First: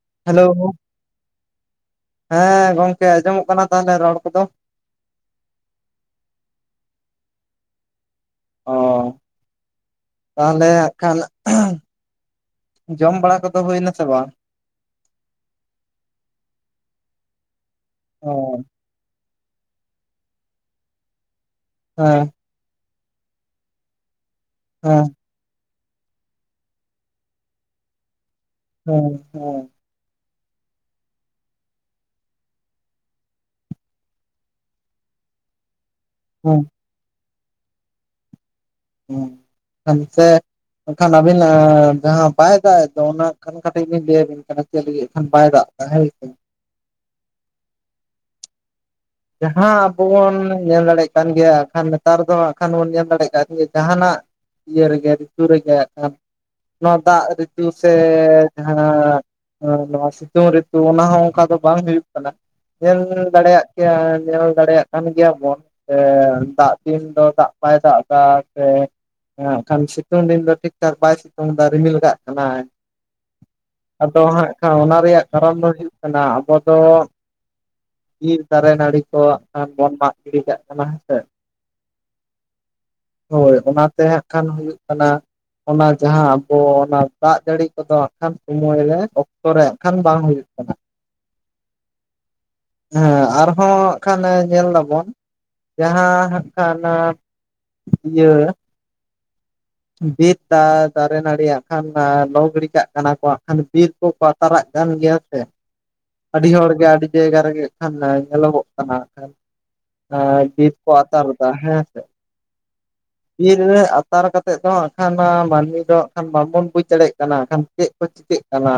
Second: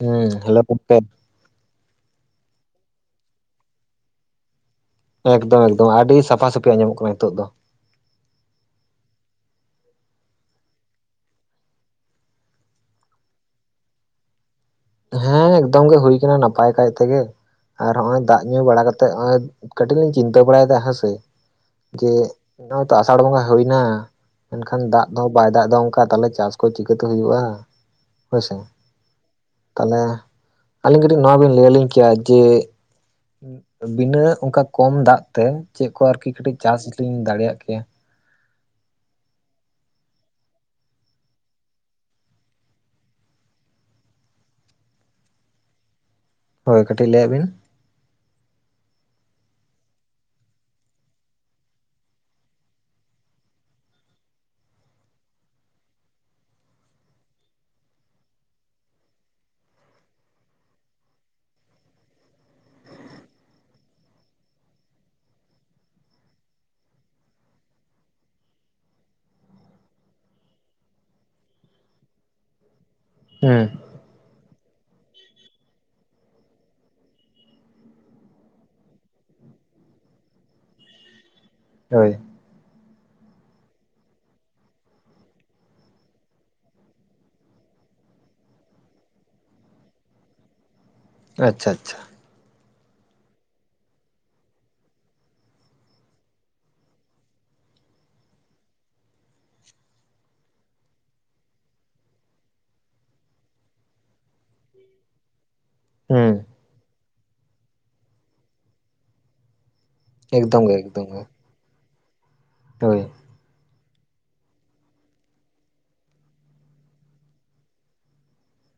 ᱦᱩᱸ ᱦᱮᱞᱳ [unintelligible] ᱦᱮᱸ ᱜᱚᱝᱠᱮ ᱟᱸᱡᱚᱢᱚᱜ ᱠᱟᱱᱟ ᱛᱟᱦᱚᱞᱮ ᱨᱚᱲ ᱠᱚᱫᱚ? ᱮᱠᱫᱚᱢ ᱮᱠᱫᱚᱢ ᱟᱹᱰᱤ ᱥᱟᱯᱷᱟ ᱥᱟᱹᱯᱷᱤ ᱟᱸᱡᱚᱢᱚᱜ ᱠᱟᱱᱟ ᱱᱤᱛᱚᱜ ᱫᱚ ᱾ ᱚ ᱾ ᱛᱟᱦᱚᱞᱮ ᱦᱜ ᱠᱷᱟᱱ ᱡᱚᱢ ᱵᱟᱲᱟ ᱠᱚᱫᱚ ᱦᱩᱭᱱᱟ ᱥᱮ ᱵᱟᱝ? ᱦᱮᱸ ᱮᱠᱫᱚᱢ ᱜᱮ ᱦᱩᱭ ᱠᱟᱱᱟ ᱱᱟᱯᱟᱭ ᱠᱟᱭ ᱛᱮᱜᱮ ᱟᱨ ᱦᱚᱜ-ᱚᱭ ᱚ ᱫᱟᱜ ᱧᱩ ᱵᱟᱲᱟ ᱠᱟᱛᱮᱜ ᱦᱚᱜ-ᱚᱭ ᱠᱟᱹᱴᱤᱡ ᱞᱤᱧ ᱪᱤᱱᱛᱟᱹ ᱵᱟᱲᱟᱭᱮᱫᱟ ᱦᱮᱸᱥᱮ ᱡᱮ ᱦᱮᱸ ᱱᱚᱜᱼᱚᱭ ᱛᱚ ᱟᱥᱟᱲ ᱵᱚᱸᱜᱟ ᱦᱩᱭᱱᱟ ᱾ ᱢᱮᱱᱠᱷᱟᱱ ᱦᱮᱸ ᱫᱟᱜ ᱫᱚ ᱵᱟᱭ ᱫᱟᱜ ᱮᱫᱟ ᱚᱱᱠᱟ ᱛᱟᱦᱞᱮ ᱪᱟᱥ ᱠᱚ ᱪᱤᱠᱟᱹᱛᱮ ᱦᱩᱭᱩᱜᱼᱟ? ᱦᱳᱭᱥᱮ ᱾ ᱦᱮᱸ ᱦᱮᱸ ᱛᱟᱦᱞᱮ ᱟᱹᱞᱤᱧ ᱠᱟᱹᱴᱤᱡ ᱱᱚᱣᱟ ᱵᱤᱱ ᱞᱟᱹᱭᱟᱞᱤᱧ ᱠᱮᱭᱟ ᱡᱮ ᱵᱤᱱᱟᱹ ᱚᱱᱠᱟ ᱠᱚᱢ ᱫᱟᱜ ᱛᱮ ᱪᱮᱫ ᱠᱚ ᱟᱨᱠᱤ ᱠᱟᱹᱴᱤᱡ ᱦᱮᱸ ᱪᱟᱥ ᱞᱤᱧ ᱫᱟᱲᱮᱭᱟᱜ ᱠᱮᱭᱟ? ᱦᱸ [unintelligible] ᱮᱠᱷᱟᱱ ᱟᱹᱵᱤᱱ ᱡᱟᱦᱟᱸ ᱵᱟᱭ ᱫᱟᱜ ᱮ ᱫᱚ ᱚᱱᱟ ᱠᱟᱱ ᱠᱟᱴᱤᱡ ᱞᱧ ᱞᱟᱹᱭᱟᱵᱤᱱ ᱠᱟᱱᱟ ᱪᱮᱫ ᱞᱟᱹᱜᱤᱫ ᱮ ᱠᱷᱟᱱ ᱵᱟᱭ ᱫᱟᱜᱼᱼ ᱦᱮᱸ ᱦᱩᱭ ᱟᱠᱟᱱᱟ ᱦᱳᱭ ᱠᱟᱹᱴᱤᱡ ᱞᱟᱹᱭᱟᱜ ᱵᱤᱱ ᱾ ᱡᱟᱦᱟᱸ ᱟᱵᱚ ᱵᱚᱱ ᱧᱮᱞ ᱫᱟᱲᱮᱜ ᱠᱟᱱ ᱜᱮᱭᱟ ᱟᱠᱷᱟᱱ ᱱᱮᱛᱟᱨ ᱫᱚ ᱟᱠᱷᱟᱱ ᱵᱚᱱ ᱧᱮᱞ ᱫᱟᱲᱮᱜ ᱠᱟᱱ ᱜᱮ ᱡᱟᱦᱟᱱᱟᱜ ᱤᱭᱟᱹ ᱨᱮᱜᱮ ᱨᱤᱛᱩ ᱨᱮᱜᱮ ᱱᱚᱣᱟ ᱫᱟᱜ ᱨᱤᱛᱩ ᱥᱮ ᱡᱟᱦᱟᱸᱼᱼ ᱱᱚᱣᱟ ᱥᱤᱛᱩᱝ ᱨᱤᱛᱩ ᱚᱱᱟ ᱦᱚᱸ ᱚᱱᱠᱟ ᱫᱚ ᱵᱟᱝ ᱦᱩᱭᱩᱜ ᱠᱟᱱᱟ ᱧᱮᱞ ᱫᱟᱲᱮᱭᱟᱜ ᱠᱮᱭᱟ ᱧᱮᱞ ᱫᱟᱲᱮᱭᱟᱜ ᱠᱟᱱ ᱜᱮᱭᱟ ᱵᱚᱱ ᱾ ᱫᱟᱜ ᱫᱤᱱ ᱫᱚ ᱫᱟᱜ ᱵᱟᱭ ᱫᱟᱜ ᱮᱫᱟ ᱥᱮ ᱦᱮᱜ ᱠᱷᱟᱱ ᱥᱤᱛᱩᱝ ᱫᱤᱱ ᱫᱚ ᱴᱷᱤᱠ ᱴᱷᱟᱠ ᱵᱟᱭ ᱥᱤᱛᱩᱝ ᱫᱟ ᱨᱤᱢᱤᱞ ᱠᱟᱜ ᱠᱟᱱᱟᱭ᱾ ᱦᱮᱸ᱾ ᱟᱫᱚ ᱦᱟᱸᱜ ᱠᱷᱟᱱ ᱚᱱᱟ ᱨᱮᱭᱟᱜ ᱠᱟᱨᱚᱱ ᱫᱚ ᱦᱩᱭᱩᱜ ᱠᱟᱱᱟ ᱟᱵᱚ ᱫᱚᱼᱼ ᱫᱟᱨᱮ ᱱᱟᱹᱲᱤ ᱠᱚ ᱦᱟᱜ ᱠᱷᱟᱱ ᱵᱚᱱ ᱢᱟᱜ ᱜᱤᱰᱤ ᱠᱟᱜ ᱠᱟᱱᱟ ᱦᱮᱸᱥᱮ᱾ ᱦᱳᱭ᱾ ᱦᱳᱭ ᱚᱱᱟᱛᱮ ᱦᱟᱸᱜ ᱠᱷᱟᱱ ᱦᱩᱭᱩᱜ ᱠᱟᱱᱟᱼᱼ ᱚᱱᱟ ᱡᱟᱦᱟᱸ ᱟᱵᱚ ᱚᱱᱟ ᱫᱟᱜ ᱡᱟᱹᱲᱤ ᱠᱚᱫᱚ ᱦᱟᱜ ᱠᱷᱟᱱ ᱥᱚᱢᱚᱭ ᱨᱮ ᱚᱠᱛᱚ ᱨᱮ ᱦᱟᱜᱠᱷᱟᱱ ᱵᱟᱝ ᱦᱩᱭᱩᱜ ᱠᱟᱱᱟ᱾ [inaudible] ᱟᱪᱪᱷᱟ ᱟᱪᱪᱷᱟ᱾ ᱦᱮᱸ ᱟᱨᱦᱚᱸ ᱦᱟᱸᱜ ᱠᱷᱟᱱ ᱧᱮᱞ ᱫᱟᱵᱚᱱ ᱡᱟᱦᱟᱸ ᱦᱟᱸᱜ ᱠᱷᱟᱱᱼᱼ ᱤᱭᱟᱹᱼᱼ ᱵᱤᱨ ᱫᱟ ᱫᱟᱨᱮ ᱱᱟᱹᱲᱤ ᱦᱟᱜ ᱠᱷᱟᱱ ᱞᱚ ᱜᱤᱲᱤ ᱠᱟᱜ ᱠᱟᱱᱟ ᱠᱚ ᱦᱟᱸᱜ ᱠᱷᱟᱱ ᱵᱤᱨᱼᱼ ᱠᱚ ᱟᱛᱟᱨᱟᱜ ᱠᱟᱱ ᱜᱮᱭᱟ ᱦᱮᱸ ᱥᱮ᱾ ᱦᱩᱸ ᱟᱹᱰᱤ ᱦᱚᱲ ᱜᱮ ᱟᱹᱰᱤ ᱡᱟᱭᱜᱟ ᱨᱮᱜᱮ ᱦᱟᱜ ᱠᱷᱟᱱ ᱧᱮᱞᱚᱜᱚᱜ ᱠᱟᱱᱟ ᱦᱟᱜ ᱠᱷᱟᱱ ᱾ ᱮᱠᱫᱚᱢ ᱵᱤᱨ ᱜᱮ ᱠᱚ ᱮᱠᱫᱚᱢ ᱜᱮ ᱟᱛᱟᱨ ᱮᱫᱟ ᱦᱮᱸ ᱥᱮ ᱦᱳᱭ ᱵᱤᱨ ᱨᱮ ᱟᱛᱟᱨ ᱠᱟᱼᱼ ᱛᱮᱫ ᱫᱚᱠᱷ ᱚᱱᱟ ᱢᱟᱹᱱᱢᱤ ᱫᱚ ᱠᱷᱟᱱ ᱵᱟᱵᱚᱱ ᱵᱩᱡᱽ ᱫᱟᱲᱮᱭᱟᱜ ᱠᱟᱱᱟᱠᱷᱟᱱ ᱪᱮᱫ ᱠᱚ ᱪᱤᱠᱟᱹᱜ ᱠᱟᱱᱟ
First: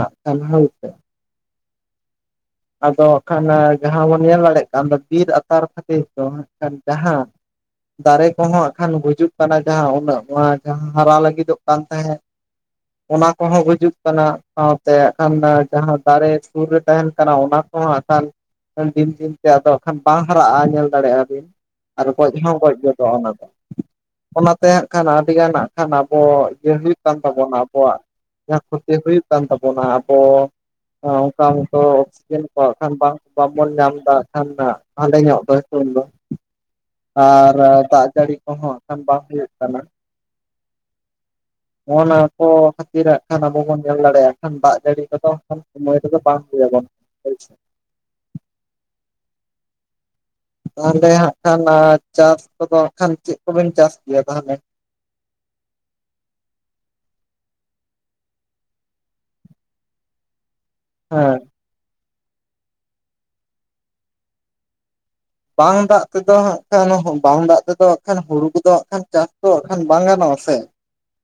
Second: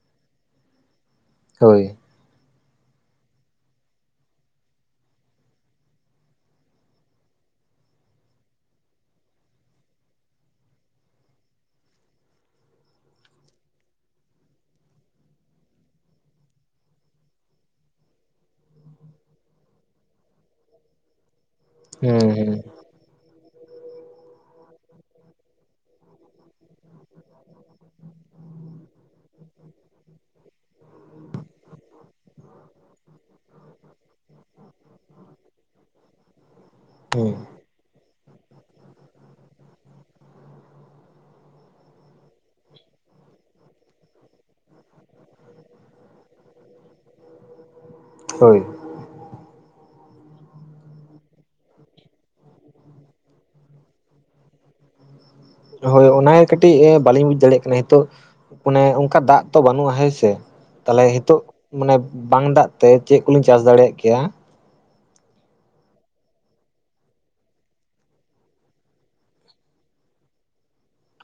ᱫᱚᱭ ᱥᱮ ᱦᱳᱭ᱾ ᱟᱫᱚ ᱦᱟᱜ ᱠᱷᱟᱱ ᱡᱟᱦᱟᱸ ᱵᱚᱱ ᱧᱮᱞ ᱫᱟᱲᱮᱭᱟᱜ ᱠᱟᱱ ᱫᱚ ᱵᱤᱨ ᱟᱛᱟᱨ ᱠᱷᱟᱹᱛᱤᱨ ᱫᱚ ᱦᱟᱜ ᱠᱷᱟᱱ ᱡᱟᱦᱟᱸᱼᱼ ᱫᱟᱨᱮ ᱠᱚᱦᱚᱸ ᱟᱜᱠᱷᱟᱱ ᱜᱩᱡᱩᱜ ᱠᱟᱱᱟ ᱡᱟᱦᱟᱸ ᱩᱱᱟᱹᱜ ᱱᱚᱣᱟ ᱡᱟᱦᱟᱸ ᱦᱟᱨᱟ ᱞᱟᱹᱜᱤᱫᱚᱜ ᱠᱟᱱ ᱛᱟᱦᱮᱸᱫ᱾ ᱚᱱᱟ ᱠᱚᱦᱚᱸ ᱜᱩᱡᱩᱜ ᱠᱟᱱᱟ, ᱥᱟᱶᱛᱮ ᱠᱷᱟᱱ ᱡᱟᱦᱟᱸ ᱫᱟᱨᱮ ᱥᱩᱨ ᱨᱮ ᱛᱟᱦᱮᱱ ᱠᱟᱱᱟ ᱚᱱᱟ ᱠᱚᱦᱚᱸ ᱦᱟᱜᱠᱷᱟᱱ ᱫᱤᱱ ᱫᱤᱱ ᱛᱮ ᱟᱫᱚ ᱦᱟᱜ ᱠᱷᱟᱱ ᱵᱟᱝ ᱦᱟᱨᱟᱜ-ᱟ ᱧᱮᱞ ᱫᱟᱲᱮᱭᱟᱜ-ᱟ ᱵᱤᱱ᱾ ᱟᱨ ᱜᱚᱡ ᱦᱚᱸ ᱦᱩᱸ ᱜᱚᱡ ᱜᱚᱫᱚᱜ-ᱟ ᱚᱱᱟ ᱫᱚ᱾ ᱚᱱᱟᱛᱮ ᱦᱟᱸᱜ ᱠᱷᱟᱱ ᱟᱹᱰᱤᱜᱟᱱ ᱦᱟᱸᱜ ᱠᱷᱟᱱ ᱟᱵᱚ ᱤᱭᱟᱹ ᱦᱩᱭᱩᱜ ᱠᱟᱱ ᱛᱟᱵᱚᱱᱟ ᱟᱵᱚᱣᱟᱜ᱾ ᱡᱟᱦᱟᱸ ᱠᱷᱚᱛᱤ ᱦᱩᱭᱩᱜ ᱠᱟᱱ ᱛᱟᱵᱚᱱᱟ ᱟᱵᱚ ᱚᱱᱠᱟ ᱢᱚᱛᱚ ᱚᱠᱥᱤᱡᱮᱱ ᱠᱚᱟᱜ ᱠᱷᱟᱱ ᱵᱟᱝ ᱵᱟᱵᱚᱱ ᱧᱟᱢ ᱮᱫᱟ ᱠᱷᱟᱱ ᱦᱟᱸᱰᱮ ᱧᱚᱜ ᱫᱚ ᱫᱚ ᱦᱩᱸ ᱦᱩᱸ ᱟᱨ ᱫᱟᱜ ᱡᱟᱹᱲᱤ ᱚ ᱦᱚᱸ ᱵᱟᱝᱟᱦ ᱦᱩᱭ ᱠᱟᱱᱟ᱾ ᱱᱚᱜᱼ ᱱᱟ ᱠᱚ ᱠᱷᱟᱹᱛᱤᱨᱟᱜᱜ ᱠᱷᱟᱱ ᱟᱵᱚ ᱵᱚᱱ ᱧᱮᱞ ᱫᱟᱲᱮᱭᱟᱜᱼᱟ ᱠᱷᱟᱱ ᱫᱟᱜ ᱡᱟᱹᱲᱤ ᱠᱚᱫᱚᱼᱼ ᱥᱚᱢᱚᱭ ᱨᱮᱫᱚ ᱵᱟᱝ ᱦᱩᱭᱩᱜᱼᱟ ᱦᱚᱭ ᱥᱮ ᱦᱳᱭ ᱛᱟᱦᱚᱞᱮ ᱦᱟᱸᱜ ᱠᱷᱟᱱ ᱪᱟᱥ ᱠᱚᱫᱚ ᱦ ᱠᱷᱟᱱ ᱪᱮᱫ ᱠᱚᱵᱮᱱ ᱪᱟᱥ ᱜᱮᱮᱭᱟ ᱛᱟᱦᱚᱞᱮ? ᱦᱳᱭ ᱚᱮ ᱠᱟᱹᱴᱤᱡ ᱵᱟᱟᱹᱞᱤᱧ ᱵᱩᱡ ᱫᱟᱲᱮᱭᱟᱜ ᱠᱟᱱᱟ ᱱᱤᱛᱚᱜᱼᱼ ᱟᱱᱮ ᱚᱱᱠᱟ ᱫᱟᱜ ᱛᱚ ᱵᱟᱹᱱᱩᱜᱼᱟ ᱦᱮᱸ ᱥᱮ ᱛᱟᱦᱚᱞᱮ ᱦᱮᱸ ᱱᱤᱛᱚᱜ ᱢᱟᱱᱮ ᱵᱟᱝ ᱫᱟᱜ ᱛᱮ ᱪᱮᱫ ᱠᱚᱞᱤᱧ ᱪᱟᱥ ᱫᱟᱲᱮᱭᱟᱜ ᱠᱮᱭᱟ? ᱵᱟᱝ ᱫᱟᱜ ᱛᱮᱫᱚ ᱦᱜ ᱠᱷᱟᱱ ᱵᱟᱝ ᱫᱟᱜ ᱛᱮᱫᱚ ᱦᱜ ᱠᱷ ᱦᱩᱲᱩ ᱠᱚᱫᱚ ᱦᱜ ᱠᱷ ᱪᱟᱥ ᱫᱚ ᱦ ᱠᱷᱟᱱ ᱵᱟᱝ ᱜᱟᱱᱚᱜᱼᱟ ᱥᱮ?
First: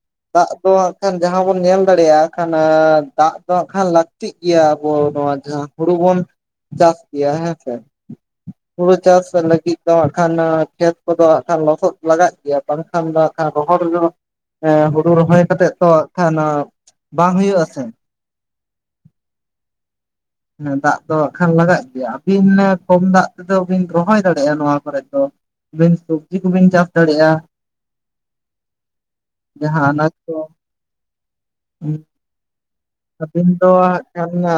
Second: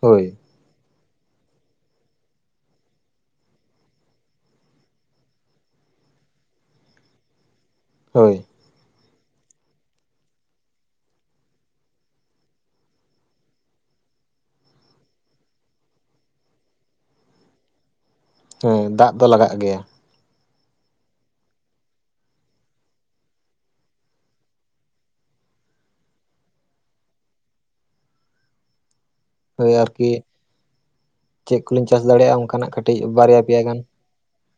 ᱦᱳᱭ ᱫᱟᱜ ᱫᱚ ᱦᱜ ᱠᱷᱟᱱ ᱡᱟᱦᱟᱸ ᱵᱚᱱ ᱧᱮᱞ ᱫᱟᱲᱮᱭᱟᱜ ᱠᱷᱟᱱ ᱫᱟᱜ ᱫᱚ ᱦᱟᱸᱜ ᱠᱷᱟᱱ ᱞᱟᱹᱠᱛᱤᱜ ᱜᱮᱭᱟ ᱟᱵᱚ ᱱᱚᱣᱟ ᱡᱟᱦᱟᱸᱼᱼ ᱦᱩᱲᱩ ᱵᱚᱱ ᱪᱟᱥ ᱜᱮᱭᱟ ᱦᱮᱸ ᱥᱮ ᱦᱳᱭ ᱦᱩᱲᱩ ᱪᱟᱥ ᱞᱟᱹᱜᱤᱫ ᱫᱚ ᱦᱟᱸᱜ ᱠᱷᱟᱱ ᱠᱷᱮᱛ ᱠᱚᱫᱚ ᱦ ᱠᱷᱟᱱ ᱞᱚᱥᱚᱫ ᱞᱟᱜᱟᱜ ᱜᱮᱭᱟ ᱵᱟᱝᱼᱼ ᱛᱟᱱᱰᱟ ᱵᱚᱦ [unintelligible] ᱦᱩᱲᱩ ᱨᱚᱦᱚᱭ ᱠᱟᱛᱮᱜ ᱛᱚᱠᱷ ᱚᱱᱟ ᱵᱟᱝ ᱦᱩᱭᱩᱜ ᱟᱥᱮ? ᱦᱮᱸ ᱫᱟᱜ ᱫᱚ ᱞᱟᱜᱟᱜ ᱜᱮᱭᱟ᱾ ᱦᱮ ᱫᱟᱜ ᱫᱚ ᱦᱜ ᱠᱷᱟᱱ ᱞᱟᱜᱟᱜ ᱜᱮᱭᱟ ᱟᱹᱵᱤᱱ ᱠᱚᱢ ᱫᱟᱜ ᱛᱮᱫᱚ ᱵᱤᱱ ᱨᱚᱦᱚᱭ ᱫᱟᱲᱮᱭᱟᱜᱼᱟ ᱱᱚᱣᱟ ᱠᱚᱨᱮ ᱫᱚ ᱟᱵᱤᱱ ᱥᱚᱵᱡᱤ ᱠᱚᱵᱤᱱ ᱪᱟᱥ ᱫᱟᱲᱮᱭᱟᱜᱼᱟ᱾ ᱦᱳᱭ ᱡᱟᱦᱟᱸ ᱟᱨᱠᱤ ᱟᱱᱟᱡ ᱠᱚ ᱪᱮᱫ ᱠᱚᱞᱤᱧ ᱪᱟᱥ ᱫᱟᱲᱮᱭᱟᱜᱼᱟ ᱚᱱᱠᱟᱱᱟᱜ ᱠᱟᱹᱴᱤᱡ ᱵᱟᱨᱭᱟ ᱟᱹᱵᱤᱱ ᱯᱮᱭᱟ ᱫᱚᱼᱼ ᱜᱟᱱ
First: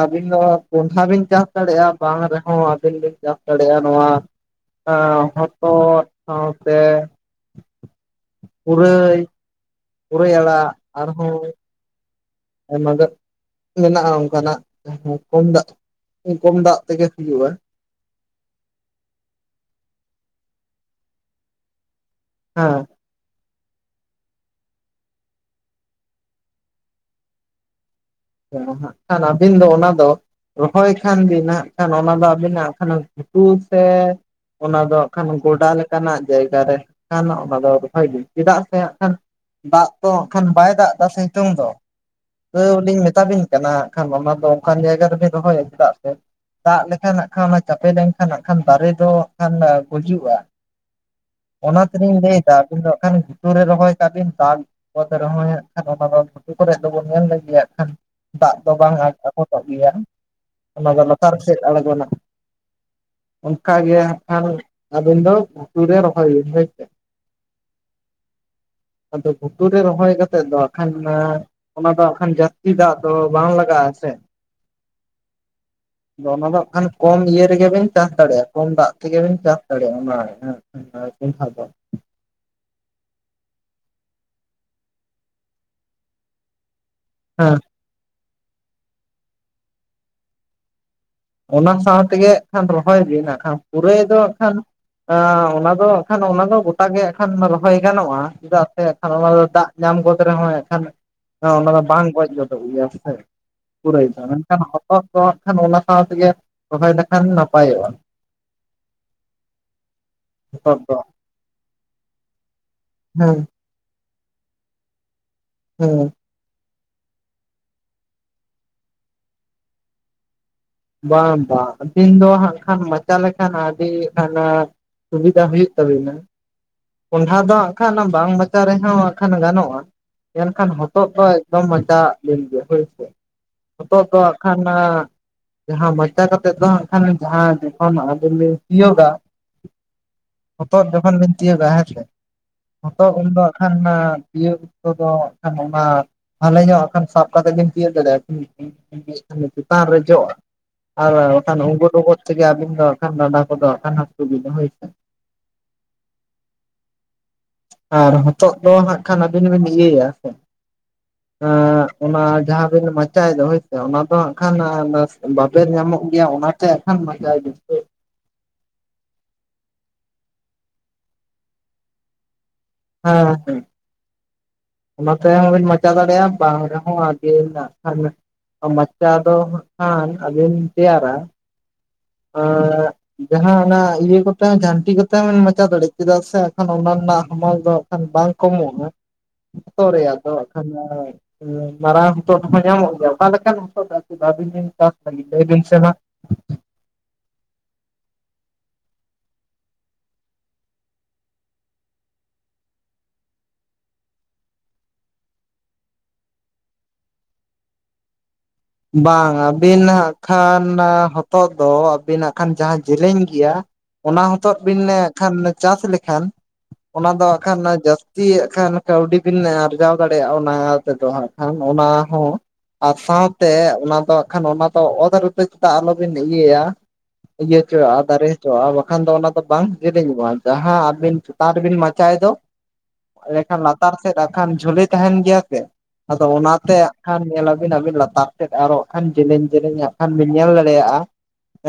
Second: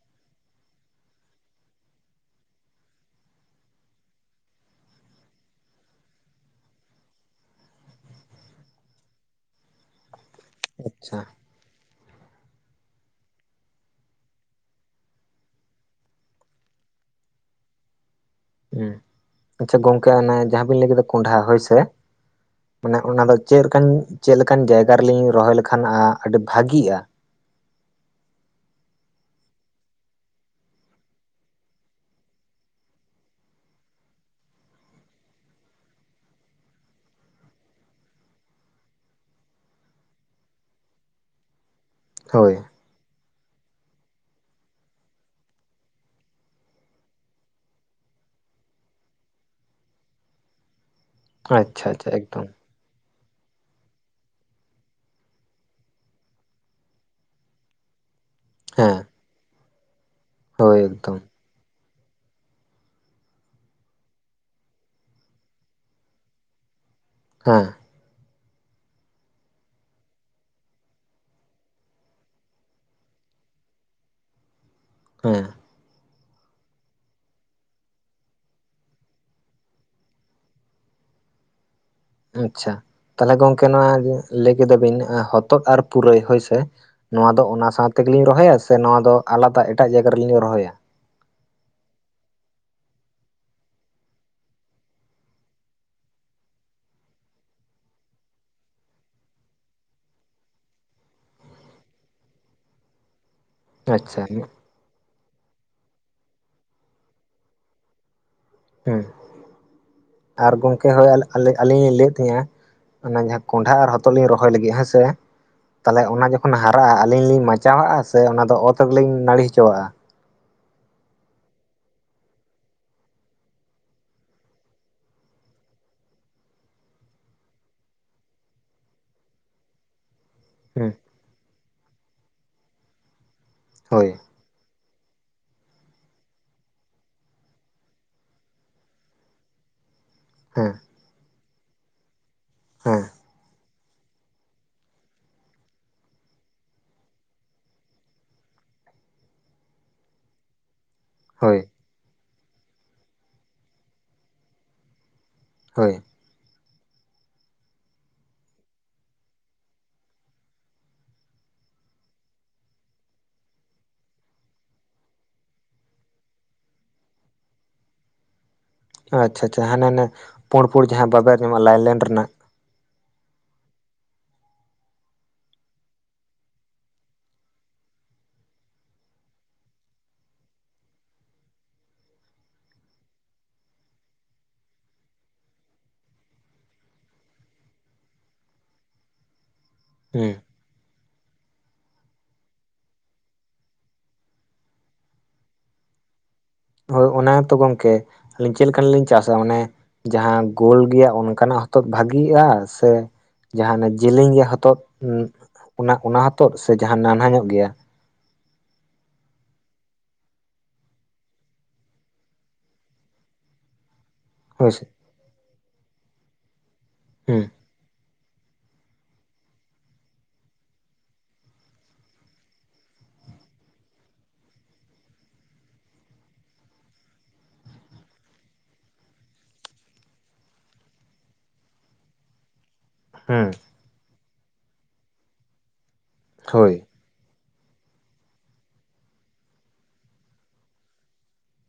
ᱟᱹᱵᱤᱱ ᱫᱚ ᱠᱚᱱᱹᱰᱷᱟ ᱵᱤᱱ ᱪᱟᱥ ᱫᱟᱲᱮᱭᱟᱜ-ᱟ ᱵᱟᱝ ᱨᱮᱦᱚᱸ ᱟᱹᱵᱤᱱ ᱵᱮᱱ ᱪᱟᱥ ᱫᱟᱲᱮᱭᱟᱜ-ᱟ ᱱᱚᱣᱟ ᱮᱸ ᱦᱚᱛᱚᱫ ᱥᱟᱶᱛᱮ ᱯᱩᱨᱟᱹᱭ ᱯᱩᱨᱟᱹᱭ ᱟᱲᱟᱜ ᱟᱪᱪᱷᱟ ᱟᱨᱦᱚᱸ ᱟᱭᱢᱟ ᱜᱟᱱ ᱢᱮᱱᱟᱜ-ᱟ ᱚᱱᱠᱟᱱᱟᱜ ᱠᱚᱢ ᱫᱟᱜ ᱠᱚᱢ ᱫᱟᱜ ᱛᱮᱜᱮ ᱦᱩᱭᱩᱜ-ᱟ᱾ ᱦᱩᱸ ᱟᱪᱪᱷᱟ ᱜᱚᱝᱠᱮ ᱚᱱᱮ ᱡᱟᱦᱟᱸ ᱵᱤᱱ ᱞᱟᱹᱭ ᱠᱮᱫᱟ ᱠᱚᱸᱰᱷᱟ ᱦᱳᱭ ᱥᱮ, ᱦᱮᱸ ᱚᱱᱮ ᱚᱱᱟᱫᱚ ᱪᱮᱨ ᱞᱮᱠᱟᱱ ᱪᱮᱫ ᱞᱮᱠᱟᱱ ᱡᱟᱭᱜᱟ ᱨᱮᱞᱤᱧ ᱨᱚᱦᱚᱭ ᱞᱮᱠᱷᱟᱱ ᱟ ᱟᱹᱰᱤ ᱵᱷᱟᱜᱤᱜ-ᱟ? ᱦᱟᱸᱜ ᱠᱷᱟᱱ ᱟᱹᱵᱤᱱ ᱫᱚ ᱚᱱᱟ ᱫᱚ ᱨᱚᱦᱚᱭ ᱠᱷᱟᱱ ᱵᱤᱱ ᱱᱟᱜ ᱠᱷᱟᱱ ᱚᱱᱟ ᱫᱚ ᱟᱹᱵᱤᱱᱟᱜ ᱠᱷᱟᱱ ᱜᱷᱩᱴ ᱥᱮ ᱚᱱᱟ ᱫᱚ ᱦᱟᱸᱜ ᱠᱷᱟᱱ ᱜᱚᱰᱟ ᱞᱮᱠᱟᱱᱟᱜ ᱡᱟᱭᱜᱟ ᱨᱮ ᱠᱷᱟᱱ ᱚᱱᱟ ᱫᱚ ᱨᱚᱦᱚᱭ ᱫᱤᱱ ᱪᱮᱫᱟᱜ ᱥᱮ ᱦᱟᱸᱜ ᱠᱷᱟᱱ ᱫᱟᱜ ᱛᱚ ᱦᱟᱸᱜ ᱠᱷᱟᱱ ᱵᱟᱭ ᱫᱟᱜ ᱮᱫᱟ ᱥᱮ ᱦᱤᱛᱩᱝ ᱫᱚ᱾ ᱦᱳᱭ ᱛᱟᱹᱣ ᱞᱤᱧ ᱢᱮᱛᱟᱵᱤᱱ ᱠᱟᱱᱟ ᱦᱟᱸᱜ ᱠᱷᱟᱱ ᱚᱱᱟ ᱫᱚ ᱚᱱᱠᱟᱱ ᱡᱟᱭᱜᱟ ᱨᱮᱵᱤᱱ ᱨᱚᱦᱚᱭ ᱟ ᱪᱮᱫᱟᱜ ᱥᱮ ᱫᱟᱜ ᱞᱮᱠᱷᱟᱱ ᱦᱟᱸᱜ ᱠᱷᱟᱱ ᱚᱱᱟ ᱪᱟᱯᱮ ᱞᱮᱱᱠᱷᱟᱱ ᱦᱟᱸᱜ ᱠᱷᱟᱱ ᱫᱟᱨᱮ ᱫᱚ ᱦᱟᱜ ᱠᱷᱟᱱ ᱜᱩᱡᱩᱜ-ᱟ᱾ ᱚᱱᱟ ᱟᱪᱪᱷᱟ ᱟᱪᱪᱷᱟ ᱛᱮᱞᱤᱧ ᱞᱟᱹᱭ ᱮᱠᱫᱚᱢ ᱫᱟ ᱤᱧ ᱫᱚ ᱦᱟᱸᱜ ᱠᱷᱟᱱ ᱜᱷᱩᱴᱩ ᱨᱮ ᱨᱚᱦᱚᱭ ᱠᱟᱜ ᱵᱤᱱ ᱫᱟᱞᱚᱛ ᱨᱚᱦᱚ ᱠᱷᱟᱱ ᱚᱱᱟ ᱫᱚ ᱜᱷᱩᱴᱩ ᱠᱚᱨᱮ ᱟᱫᱚᱵᱚᱱ ᱧᱮᱞ ᱞᱮᱭᱟᱜ ᱠᱷᱟᱱ ᱫᱟᱜ ᱫᱚ ᱵᱟᱝ ᱦᱮᱸ ᱟᱠᱚᱴᱚᱜ ᱜᱮᱭᱟ ᱦᱳᱭ ᱚᱱᱟ ᱫᱚ ᱮᱠᱫᱚᱢ ᱞᱟᱛᱟᱨ ᱥᱮᱫ ᱟᱲᱜᱳᱱᱟ ᱚᱱᱠᱟ ᱜᱮ ᱦᱟᱸᱜ ᱠᱷᱟᱱ ᱟᱵᱤᱱ ᱫᱚ ᱜᱷᱩᱴᱩ ᱨᱮ ᱨᱚᱦᱚᱭ ᱵᱤᱱ ᱦᱳᱭ ᱥᱮ᱾ ᱦᱮᱸ᱾ ᱟᱫᱚ ᱵᱷᱩᱴᱩ ᱨᱮ ᱨᱚᱦᱚᱭ ᱠᱟᱛᱮᱫ ᱫᱚ ᱟᱠᱷᱟᱱ ᱢᱟ ᱚᱱᱟ ᱫᱚᱜ ᱦᱟᱸᱜ ᱠᱷᱟᱱ ᱡᱟᱹᱥᱛᱤ ᱫᱟᱜ ᱫᱚ ᱵᱟᱝ ᱞᱟᱜᱟᱜ-ᱟ ᱥᱮ? ᱦᱮᱸ᱾ ᱟᱫᱚ ᱚᱱᱟ ᱫᱚ ᱦᱟᱜ ᱠᱷᱟᱱ ᱠᱚᱢ ᱤᱭᱟᱹ ᱨᱮᱜᱮ ᱵᱤᱱ ᱪᱟᱥ ᱫᱟᱲᱮᱜᱼᱟ ᱠᱚᱢ ᱫᱟᱜ ᱛᱮᱜᱮ ᱵᱤᱱ ᱪᱟᱥ ᱫᱟᱲᱮᱜᱼᱟ ᱚᱱᱟ ᱦᱮ [unintelligible] ᱟᱪᱪᱷᱟ ᱛᱟᱦᱞᱮ ᱜᱚᱢᱠᱮ ᱱᱚᱣᱟ ᱞᱟᱹᱭ ᱠᱮᱫᱟ ᱵᱤᱱ ᱦᱚᱛᱚᱫ ᱟᱨ ᱯᱩᱨᱟᱹᱭ ᱦᱳᱭᱥᱮ᱾ ᱱᱚᱣᱟ ᱫᱚ ᱦᱮᱸ ᱚᱱᱟ ᱥᱟᱶ ᱛᱮᱜᱮ ᱞᱤᱧ ᱨᱚᱦᱚᱭᱟ ᱥᱮ ᱱᱚᱣᱟ ᱫᱚ ᱟᱞᱟᱫᱟ ᱮᱴᱟᱜ ᱡᱟᱭᱜᱟ ᱨᱮᱞᱤᱧ ᱨᱚᱦᱚᱭᱟ? ᱚᱱᱟ ᱥᱟᱶ ᱛᱮᱜᱮ ᱦᱟᱸᱜ ᱠᱷᱟᱱ ᱨᱚᱦᱚᱭ ᱵᱤᱱ ᱦᱟᱜ ᱠᱷᱟᱱ ᱯᱩᱨᱟᱹᱭ ᱫᱚ ᱦᱟᱸᱜ ᱠᱷᱟᱱᱼᱼ ᱟᱸ ᱚᱱᱟ ᱫᱚ ᱦᱟᱸᱜ ᱠᱷᱟᱱ ᱚᱱᱟ ᱫᱚ ᱜᱚᱴᱟ ᱜᱮ ᱦᱟᱸᱜ ᱠᱷᱟᱱ ᱨᱚᱦᱚᱭ ᱜᱟᱱᱚᱜᱼᱟ, ᱪᱮᱫᱟᱜ ᱥᱮ ᱦᱟᱸᱜ ᱠᱷᱟᱱ ᱚᱱᱟ ᱫᱚ ᱫᱟᱜ ᱧᱟᱢ ᱜᱚᱫ ᱨᱮᱦᱚᱭ ᱦᱟᱸᱜ ᱠᱷᱟᱱ ᱚᱱᱟ ᱫᱚ ᱵᱟᱝ ᱜᱚᱡ ᱜᱚᱫᱚᱜ ᱜᱮᱭᱟ ᱥᱮ᱾ ᱯᱩᱨᱟᱹᱭ ᱫᱚ ᱟᱪᱪᱷᱟ ᱦᱮᱸ ᱢᱮᱱᱠᱷᱟᱱ ᱦᱚᱛᱚᱫ ᱫᱚ ᱦᱟᱸᱜ ᱠᱷᱟᱱ ᱚᱱᱟ ᱥᱟᱶ ᱛᱮᱜᱮ ᱨᱚᱦᱚᱭ ᱞᱮᱠᱷᱟᱱ ᱱᱟᱯᱟᱭᱚᱜᱼᱟ ᱾ ᱦᱩᱸ ᱟᱨ ᱦᱚᱛᱚᱫ ᱜᱚᱝᱠᱮ ᱫᱚ ᱦᱳᱭ ᱟ ᱟᱹᱞᱤᱧ ᱞᱤᱧ ᱞᱟᱹᱭᱮᱫ ᱛᱟᱦᱮᱸᱱᱟ, ᱚᱱᱮ ᱦᱮᱸ ᱡᱟᱦᱟᱸ ᱠᱚ ᱟᱨ ᱦᱚᱛᱚᱫ ᱞᱤᱧ ᱨᱚᱦᱚᱭ ᱞᱟᱹᱜᱤᱫ ᱦᱮᱸᱥᱮ ᱛᱟᱦᱞᱮ ᱦᱮᱸ ᱚᱱᱟ ᱡᱚᱠᱷ ᱠᱷᱚᱱ ᱦᱟᱨᱟᱜᱼᱟ, ᱟᱹᱞᱤᱧ ᱞᱤᱧ ᱢᱟᱪᱟᱣᱟᱜᱼᱟ ᱥᱮ ᱚᱱᱟᱫᱚ ᱚᱛ ᱨᱮᱞᱤᱧ ᱱᱟᱹᱲᱤ ᱦᱚᱪᱚᱣᱟᱜᱼᱟ? ᱵᱟᱝ ᱵᱟᱝ ᱫᱤᱱ ᱫᱚ ᱦᱟᱸᱜ ᱠᱷᱟᱱ ᱢᱟᱪᱟ ᱞᱮᱠᱷᱟᱱ ᱟᱹᱰᱤ ᱠᱷᱟᱱᱼᱼ ᱥᱩᱵᱤᱫᱷᱟ ᱦᱩᱭᱩᱜ ᱛᱟᱵᱤᱱᱟ᱾ ᱠᱚᱸᱰᱦᱟ ᱫᱚ ᱦᱟᱸᱜ ᱠᱷᱟᱱ ᱵᱟᱝ ᱢᱟᱪᱟ ᱨᱮᱦᱚᱸ ᱦᱟᱸᱜ ᱠᱷᱟᱱ ᱜᱟᱱᱚᱜᱼᱟ, ᱮᱱᱠᱷᱟᱱ ᱦᱮᱸ ᱦᱚᱛᱚᱫ ᱫᱚ ᱮᱠᱫᱚᱢ ᱢᱟᱪᱟᱣᱟᱜ ᱵᱤᱱ ᱜᱮ ᱦᱳᱭᱥᱮ ᱦᱚᱛᱚᱜ ᱦᱳᱭ ᱫᱚ ᱦᱟᱸᱜ ᱠᱷᱟᱱ ᱟᱻ ᱡᱟᱦᱟᱸ ᱢᱟᱪᱟ ᱠᱟᱛᱮ ᱫᱚ ᱦᱟᱸᱜ ᱠᱷᱟᱱ ᱡᱟᱦᱟᱸ ᱡᱚᱠᱷᱚᱱ ᱟᱵᱤᱱ ᱵᱤᱱ ᱛᱤᱭᱳᱜᱟᱼᱼ ᱦᱮᱸ ᱦᱚᱛᱚᱫ ᱡᱚᱠᱷᱚᱱ ᱵᱤᱱ ᱛᱤᱭᱳᱜᱟ, ᱦᱮᱸ ᱥᱮ ᱦᱮᱸ ᱦᱚᱛᱚᱫ ᱩᱱ ᱫᱚ ᱠᱷᱟᱱ ᱛᱤᱭᱳᱜ ᱛᱮᱫᱚ ᱦᱟᱜ ᱠᱷᱟᱱ ᱚᱱᱟ ᱵᱷᱟᱞᱮ ᱧᱚᱜ ᱦᱟᱸᱜ ᱠᱷᱟᱱ ᱥᱟᱵ ᱠᱟᱛᱮᱫ ᱵᱤᱱ ᱛᱤᱭᱳᱜ ᱫᱟᱲᱮᱜᱼᱟ, [unintelligible] ᱪᱮᱛᱟᱱ ᱨᱮ ᱡᱚᱜᱼᱟ᱾ ᱟᱨ ᱵᱟᱠᱷᱟᱱ ᱦᱳᱭ ᱩᱸᱜᱚᱫ ᱩᱸᱜᱚᱫ ᱛᱮᱜᱮ ᱟᱵᱤᱱ ᱫᱚ ᱦᱟᱸᱜ ᱠᱷᱟᱱ ᱰᱟᱱᱰᱟ ᱠᱚᱫᱚ ᱦᱟᱸᱜ ᱦᱟᱥᱩ ᱵᱤᱱᱟᱹ ᱦᱳᱭᱥᱮ᱾ ᱦᱳᱭ᱾ ᱟᱨ ᱦᱚᱛᱚᱜ ᱫᱚ ᱦᱟᱸᱜ ᱠᱷᱟᱱ ᱟᱹᱵᱤᱱ ᱵᱤᱱ ᱤᱭᱟᱹᱭᱟ ᱦᱮᱸ ᱥᱮ᱾ ᱮᱸ ᱚᱱᱟ ᱡᱟᱦᱟᱸ ᱵᱤᱱ ᱢᱟᱪᱟᱭ ᱫᱚ ᱦᱳᱭᱥᱮ ᱚᱱᱟ ᱫᱚ ᱦᱟᱸᱜ ᱠᱷᱟᱱ [unintelligible] ᱵᱟᱵᱮᱨ ᱧᱟᱢᱚᱜ ᱜᱮᱭᱟ, ᱚᱱᱟᱼᱼ ᱛᱮ ᱦᱟᱜ ᱠᱷᱟᱱ ᱢᱟᱪᱟᱭ ᱵᱤᱱ ᱠᱟᱹᱡ᱾ ᱚ ᱟᱪᱪᱷᱟ ᱟᱪᱪᱷᱟ ᱦᱟᱱᱮ ᱟᱱᱮ ᱯᱳᱲ ᱯᱳᱲ ᱡᱟᱦᱟᱸ ᱵᱟᱵᱮᱨ ᱧᱟᱢᱚᱜ-ᱟ, ᱞᱟᱭᱞᱮᱱ ᱨᱮᱱᱟᱜ ᱾ ᱦᱮᱸ ᱦᱮᱸ᱾ ᱚᱱᱟ ᱛᱮᱦᱚᱸ ᱵᱤᱱ ᱢᱟᱪᱟ ᱫᱟᱲᱮᱜᱼᱟ, ᱵᱟᱝ ᱨᱮᱦᱚᱸ ᱟᱹᱵᱤᱱ ᱦᱟᱸᱜ ᱠᱷᱟᱱ᱾ ᱢᱟᱪᱟ ᱫᱚ ᱦᱟᱸᱜ ᱠᱷᱟᱱ ᱟᱹᱵᱤᱱ ᱛᱮᱭᱟᱨᱟ᱾ ᱟᱸᱻ ᱡᱟᱦᱟᱸ ᱚᱱᱟ ᱤᱭᱟᱹ ᱠᱚᱛᱮ ᱡᱷᱟᱹᱱᱴᱤ ᱠᱚᱛᱮ ᱦᱚᱸ ᱵᱤᱱ ᱢᱟᱪᱟ ᱫᱟᱲᱮᱜ-ᱟ, ᱪᱮᱫᱟᱜ ᱥᱮ ᱮᱠᱷᱟᱱ ᱚᱱᱟ ᱨᱮᱱᱟᱜ ᱦᱟᱢᱟᱞ ᱫᱚᱼᱼ ᱠᱷᱟᱱ ᱵᱟᱝ ᱠᱚᱢᱚᱜᱼᱟ ᱡᱚᱛᱚ ᱨᱮᱭᱟᱜ ᱦᱮᱸ ᱟᱜᱠᱷᱟᱱ ᱢᱟᱨᱟᱝ ᱦᱚᱛᱚᱫ ᱦᱚ ᱧᱟᱢᱚᱜ ᱜᱮᱭᱟ᱾ ᱚᱠᱟ ᱞᱮᱠᱟᱱ ᱦᱚᱛᱚᱫ [unintelligible] ᱵᱤᱱ ᱪᱟᱥ ᱞᱟᱹᱜᱤᱫ ᱞᱟᱹᱭ ᱵᱤᱱ ᱥᱮ ᱢᱟ? ᱦᱳᱭ ᱚᱱᱟ ᱜᱮᱛᱚ ᱜᱚᱝᱠᱮ ᱟᱹᱞᱤᱧ ᱪᱮᱫ ᱞᱮᱠᱟᱱᱟᱜ ᱞᱤᱧ ᱪᱟᱥᱟ ᱚᱱᱮ ᱡᱟᱦᱟᱸ ᱜᱳᱞ ᱜᱮᱭᱟ ᱚᱱᱠᱟᱱᱟᱜ ᱦᱚᱛᱚ ᱵᱷᱟᱜᱤᱜᱼᱟ? ᱥᱮ ᱡᱟᱦᱟᱸ ᱚᱱᱮ ᱡᱮᱞᱮᱧ ᱜᱮ ᱦᱚᱛᱚᱫ ᱚᱱᱟ ᱚᱱᱟ ᱦᱚᱛᱚᱫ ᱥᱮ ᱡᱟᱦᱟᱸ ᱱᱟᱱᱦᱟ ᱧᱚᱜ ᱜᱮᱭᱟ? ᱵᱟᱝ ᱟᱹᱵᱤᱱ ᱦᱟᱸᱜ ᱠᱷᱟᱱ ᱦᱚᱛᱚᱫ ᱫᱚ ᱟᱹᱵᱤᱱ ᱦᱟᱸᱜ ᱠᱷᱟᱱ ᱡᱟᱦᱟᱸ ᱡᱮᱞᱮᱧ ᱜᱮᱭᱟ᱾ ᱚᱱᱟ ᱦᱚᱛᱚᱫ ᱦᱳᱭ ᱵᱤᱱ ᱥᱮ ᱠᱷᱟᱱ ᱪᱟᱥ ᱞᱮᱠᱷᱟᱱ ᱚᱱᱟ ᱫᱚ ᱦᱟᱸᱜ ᱦᱩᱸ ᱠᱷᱟᱱ ᱡᱟᱹᱥ ᱛᱤ ᱦᱟᱸᱜ ᱠᱷᱟᱱ ᱠᱟᱹᱣᱰᱤ ᱵᱤᱱ ᱟᱨᱡᱟᱣ ᱫᱟᱲᱮᱭᱟᱜᱼᱟ᱾ ᱚᱱᱟ ᱛᱮᱫᱚ ᱦᱟᱸᱜ ᱠᱷᱟᱱ ᱚᱱᱟ ᱦᱚᱸ ᱟᱨ ᱥᱟᱶᱛᱮ ᱚᱱᱟ ᱫᱚ ᱦᱟᱸ ᱠᱷᱟᱱ ᱚᱱᱟ ᱫᱚ ᱚᱛ ᱨᱮᱫᱚ [unintelligible] ᱪᱮᱫᱟᱜ ᱟᱞᱚᱵᱤᱱ ᱤᱭᱟᱹᱭᱟ᱾ ᱤᱭᱟᱹ ᱦᱚᱪᱚᱣᱟᱜᱼᱟ ᱫᱟᱨᱮ ᱦᱚᱪᱚᱣᱟᱜᱼᱟ᱾ ᱵᱟᱠᱷᱟᱱ ᱫᱚ ᱚᱱᱟ ᱫᱚ ᱵᱟᱝ ᱡᱤᱞᱤᱧᱚᱜᱼᱟ ᱡᱟᱦᱟᱸ ᱟᱹᱵᱤᱱ ᱛᱟᱨᱵᱤᱱ ᱢᱟᱪᱟᱭ ᱫᱚ᱾ ᱦᱩᱸ ᱞᱮᱠᱷᱟᱱ ᱞᱟᱛᱟᱨ ᱥᱮᱫ ᱟᱠᱷᱟᱱ ᱡᱷᱚᱹᱞᱮ ᱛᱟᱦᱮᱱ ᱜᱮᱭᱟ ᱥᱮ, ᱟᱫᱚ ᱦᱳᱭ ᱚᱱᱟᱛᱮ ᱠᱷᱟᱱ ᱧᱮᱞᱟ ᱵᱤᱱ ᱟᱹᱵᱤᱱ ᱞᱟᱛᱟᱨ ᱥᱮᱫ ᱟᱨᱚ ᱦᱟᱜ ᱠᱷᱟᱱ ᱡᱮᱞᱮᱧ ᱡᱮᱞᱮᱧ ᱦᱟᱸᱜ ᱠᱷᱟᱱ ᱵᱤᱱ ᱧᱮᱞ ᱫᱟᱲᱮᱭᱟᱜᱼᱟ᱾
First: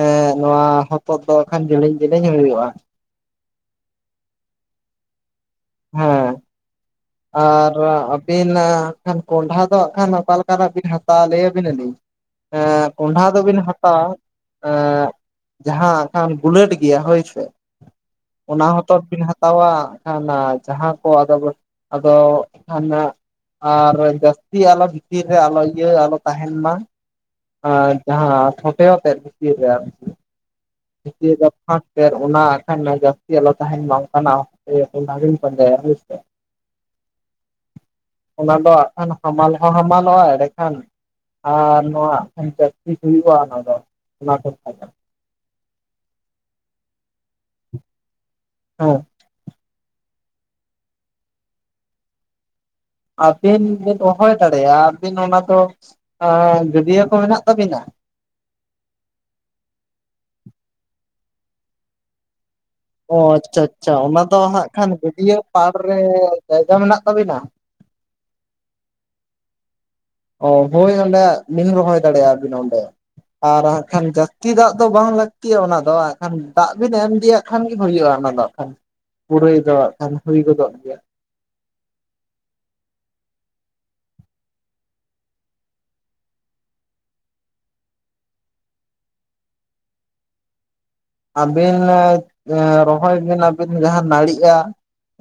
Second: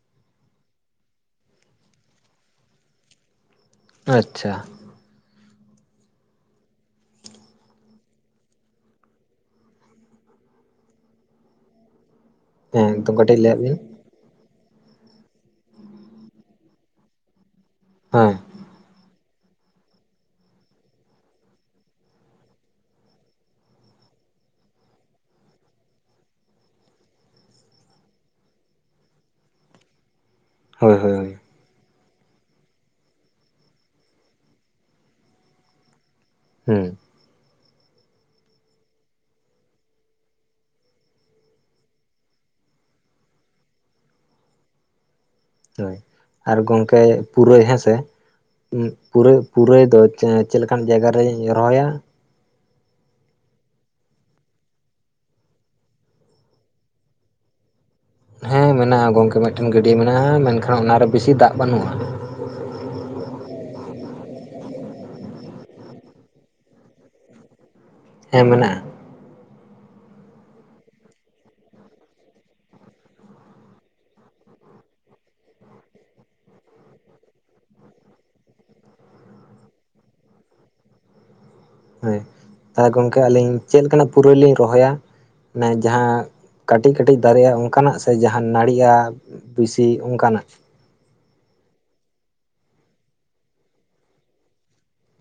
ᱮᱸ ᱱᱚᱣᱟ ᱦᱚᱛᱚᱫ ᱫᱚ ᱟᱠᱷᱟᱱ ᱡᱮᱞᱮᱧ ᱡᱮᱞᱮᱧ ᱦᱳᱭᱳᱜᱼᱟ ᱾ ᱟᱪᱪᱷᱟ ᱦᱮᱸ ᱟᱨ ᱟᱹᱵᱤᱱ ᱟᱜ ᱠᱷᱟᱱ ᱠᱚᱸᱰᱷᱟ ᱫᱚ ᱦᱟᱸᱜ ᱠᱷᱟᱱ ᱚᱠᱟᱞᱮ ᱞᱮᱠᱟᱱᱟᱜ ᱵᱤᱱ ᱦᱟᱛᱣᱟ ᱞᱟᱹᱭᱟ ᱵᱤᱱᱟᱞᱤᱧ? ᱦᱮᱸ ᱮᱸ ᱮᱠᱫᱚᱢ ᱠᱚᱸᱰᱷᱟ ᱠᱟᱹᱴᱤᱡ ᱞᱟᱹᱭᱟᱜ ᱫᱚᱵᱤᱱ ᱵᱤᱱ ᱦᱟᱛᱟᱣᱟ᱾ ᱮᱸ ᱡᱟᱦᱟᱸ ᱟᱠᱷᱟᱱ ᱵᱩᱞᱟᱹᱴ ᱜᱮᱭᱟ ᱦᱳᱭ ᱥᱮ ᱦᱮᱸ ᱚᱱᱟ ᱦᱚᱛᱚᱫ ᱵᱤᱱ ᱦᱟᱛᱟᱣᱼᱟ᱾ ᱮᱱᱠᱷᱟᱱ ᱡᱟᱦᱟᱸ ᱠᱚ ᱟᱫᱚ ᱟᱫᱚ ᱮᱱᱠᱷᱟᱱ ᱾ ᱟᱨ ᱡᱟᱹᱥᱛᱤ ᱟᱞᱚ ᱵᱷᱤᱛᱤᱨ ᱨᱮ ᱟᱞᱚ ᱤᱭᱟᱹ ᱟᱞᱚ ᱛᱟᱦᱮᱱ ᱢᱟ ᱾ ᱟᱨ ᱡᱟᱦᱟᱸ ᱯᱷᱚᱴᱮᱛᱮᱫ ᱵᱷᱤᱛᱤᱨ ᱨᱮ ᱟᱨᱠᱤ ᱦᱳᱭ ᱦᱳᱭ ᱵᱷᱤᱛᱤᱨ ᱦᱳᱭ ᱨᱮ᱾ [unintelligible] ᱡᱟᱹᱥᱛᱤ ᱟᱞᱚ ᱛᱟᱦᱮᱱ ᱢᱟ ᱚᱱᱠᱟᱱᱟᱜ ᱵᱤᱱ ᱯᱟᱸᱡᱟᱭᱟ ᱦᱩᱭ ᱥᱮ ᱦᱩᱸ ᱚᱱᱟ ᱫᱚ ᱦᱟᱜ ᱠᱷᱟᱱ ᱦᱟᱢᱟᱞ ᱦᱚᱸ ᱦᱟᱢᱟᱞᱚᱜᱼᱟ᱾ ᱮᱸᱰᱮᱠᱷᱟᱱᱼᱼ ᱟᱨ ᱱᱚᱣᱟᱠᱷᱟᱱ ᱯᱮᱠᱴᱤᱥ ᱦᱩᱭᱩᱜᱼᱟ ᱚᱱᱟ ᱫᱚ, ᱚᱱᱟ ᱠᱚ ᱾ ᱦᱳᱭ ᱟᱨ ᱜᱚᱝᱠᱮ ᱯᱩᱨᱟᱹᱭ ᱦᱮᱸᱥᱮ ᱾ ᱯᱩᱨ ᱯᱩᱨᱟᱹᱭ ᱫᱚ ᱪᱮᱫ ᱞᱮᱠᱟᱱ ᱡᱟᱭᱜᱟᱨᱮᱧ ᱨᱚᱦᱚᱭᱟ? ᱟᱹᱵᱤᱱ ᱵᱤᱱ ᱦᱚᱦᱚᱭ ᱫᱟᱲᱮᱭᱟᱜᱼᱟ᱾ ᱟᱹᱵᱤᱱ ᱚᱱᱟ ᱫᱚ ᱟ ᱜᱟᱹᱰᱭᱟᱹ ᱠᱚ ᱢᱮᱱᱟᱜ ᱛᱟᱵᱤᱱᱟ? ᱦᱮᱸ ᱢᱮᱱᱟᱜᱼᱟ ᱜᱚᱝᱠᱮ ᱢᱤᱫᱴᱮᱱ ᱜᱟᱹᱰᱭᱟᱹ ᱢᱮᱱᱟᱜᱼᱟ, ᱢᱮᱱᱠᱷᱟᱱ ᱚᱱᱟᱨᱮ ᱵᱮᱥᱤ ᱫᱟᱜ ᱵᱟᱹᱱᱩᱜᱼᱟ ᱾ ᱚ ᱟᱪᱪᱷᱟ ᱟᱪᱪᱷᱟ ᱚᱱᱟ ᱫᱚ ᱦᱟᱸᱜ ᱠᱷᱟᱱ ᱜᱟᱹᱰᱭᱟᱹ ᱯᱟᱲ ᱨᱮ ᱡᱟᱭᱜᱟ ᱢᱮᱱᱟᱜ ᱛᱟᱵᱤᱱᱟ? ᱦᱮᱸ ᱢᱮᱱᱟᱜᱼᱟ᱾ ᱚ ᱦᱳᱭ ᱚᱸᱰᱮ ᱵᱤᱱ ᱨᱚᱦᱚᱭ ᱫᱟᱲᱮᱭᱟᱜ ᱵᱤᱱ ᱚᱸᱰᱮ ᱟᱨ ᱦᱟᱜ ᱠᱷᱟᱱ ᱡᱟᱹᱥᱛᱤ ᱫᱟᱜ ᱫᱚ ᱵᱟᱝ ᱞᱟᱹᱠᱛᱤᱜᱤᱭᱟ ᱚᱱᱟ ᱫᱚ, ᱦᱟᱱ ᱫᱟᱜ ᱵᱤᱱ ᱮᱢ ᱤᱫᱤᱭᱟ ᱾ ᱠᱷᱟᱱᱜ ᱜᱮ ᱦᱩᱭᱩᱜᱼᱟ ᱚᱱᱟ ᱫᱚ ᱦᱟᱸᱜ ᱠᱷᱟᱱ ᱯᱩᱨᱟᱹᱭ ᱫᱚ ᱦᱜ ᱠᱷᱟᱱ ᱦᱩᱭ ᱜᱚᱫᱚᱜ ᱜᱮᱭᱟ᱾ ᱦᱮᱸ ᱜᱚᱝᱠᱮ ᱟᱹᱞᱤᱧ ᱪᱮᱫ ᱞᱮᱠᱟᱱᱟᱜ ᱯᱩᱨᱟᱹᱭ ᱞᱤᱧ ᱨᱚᱦᱚᱭᱟ? ᱢᱟᱱᱮ ᱡᱟᱦᱟᱸ ᱠᱟᱹᱴᱤᱡ ᱠᱟᱹᱴᱤᱡ ᱫᱟᱨᱮᱜᱼᱟ ᱚᱱᱠᱟᱱᱟᱜ ᱥᱮ ᱡᱟᱦᱟᱸ ᱱᱟᱹᱲᱤᱼᱟ? ᱵᱮᱥᱤ ᱚᱱᱠᱟᱱᱟᱜ? ᱟᱹᱵᱤᱱ ᱨᱚᱦᱚᱭ ᱵᱤᱱ ᱟᱹᱵᱤᱱ ᱡᱟᱦᱟᱸ ᱱᱟᱹᱲᱤᱜᱼᱟ᱾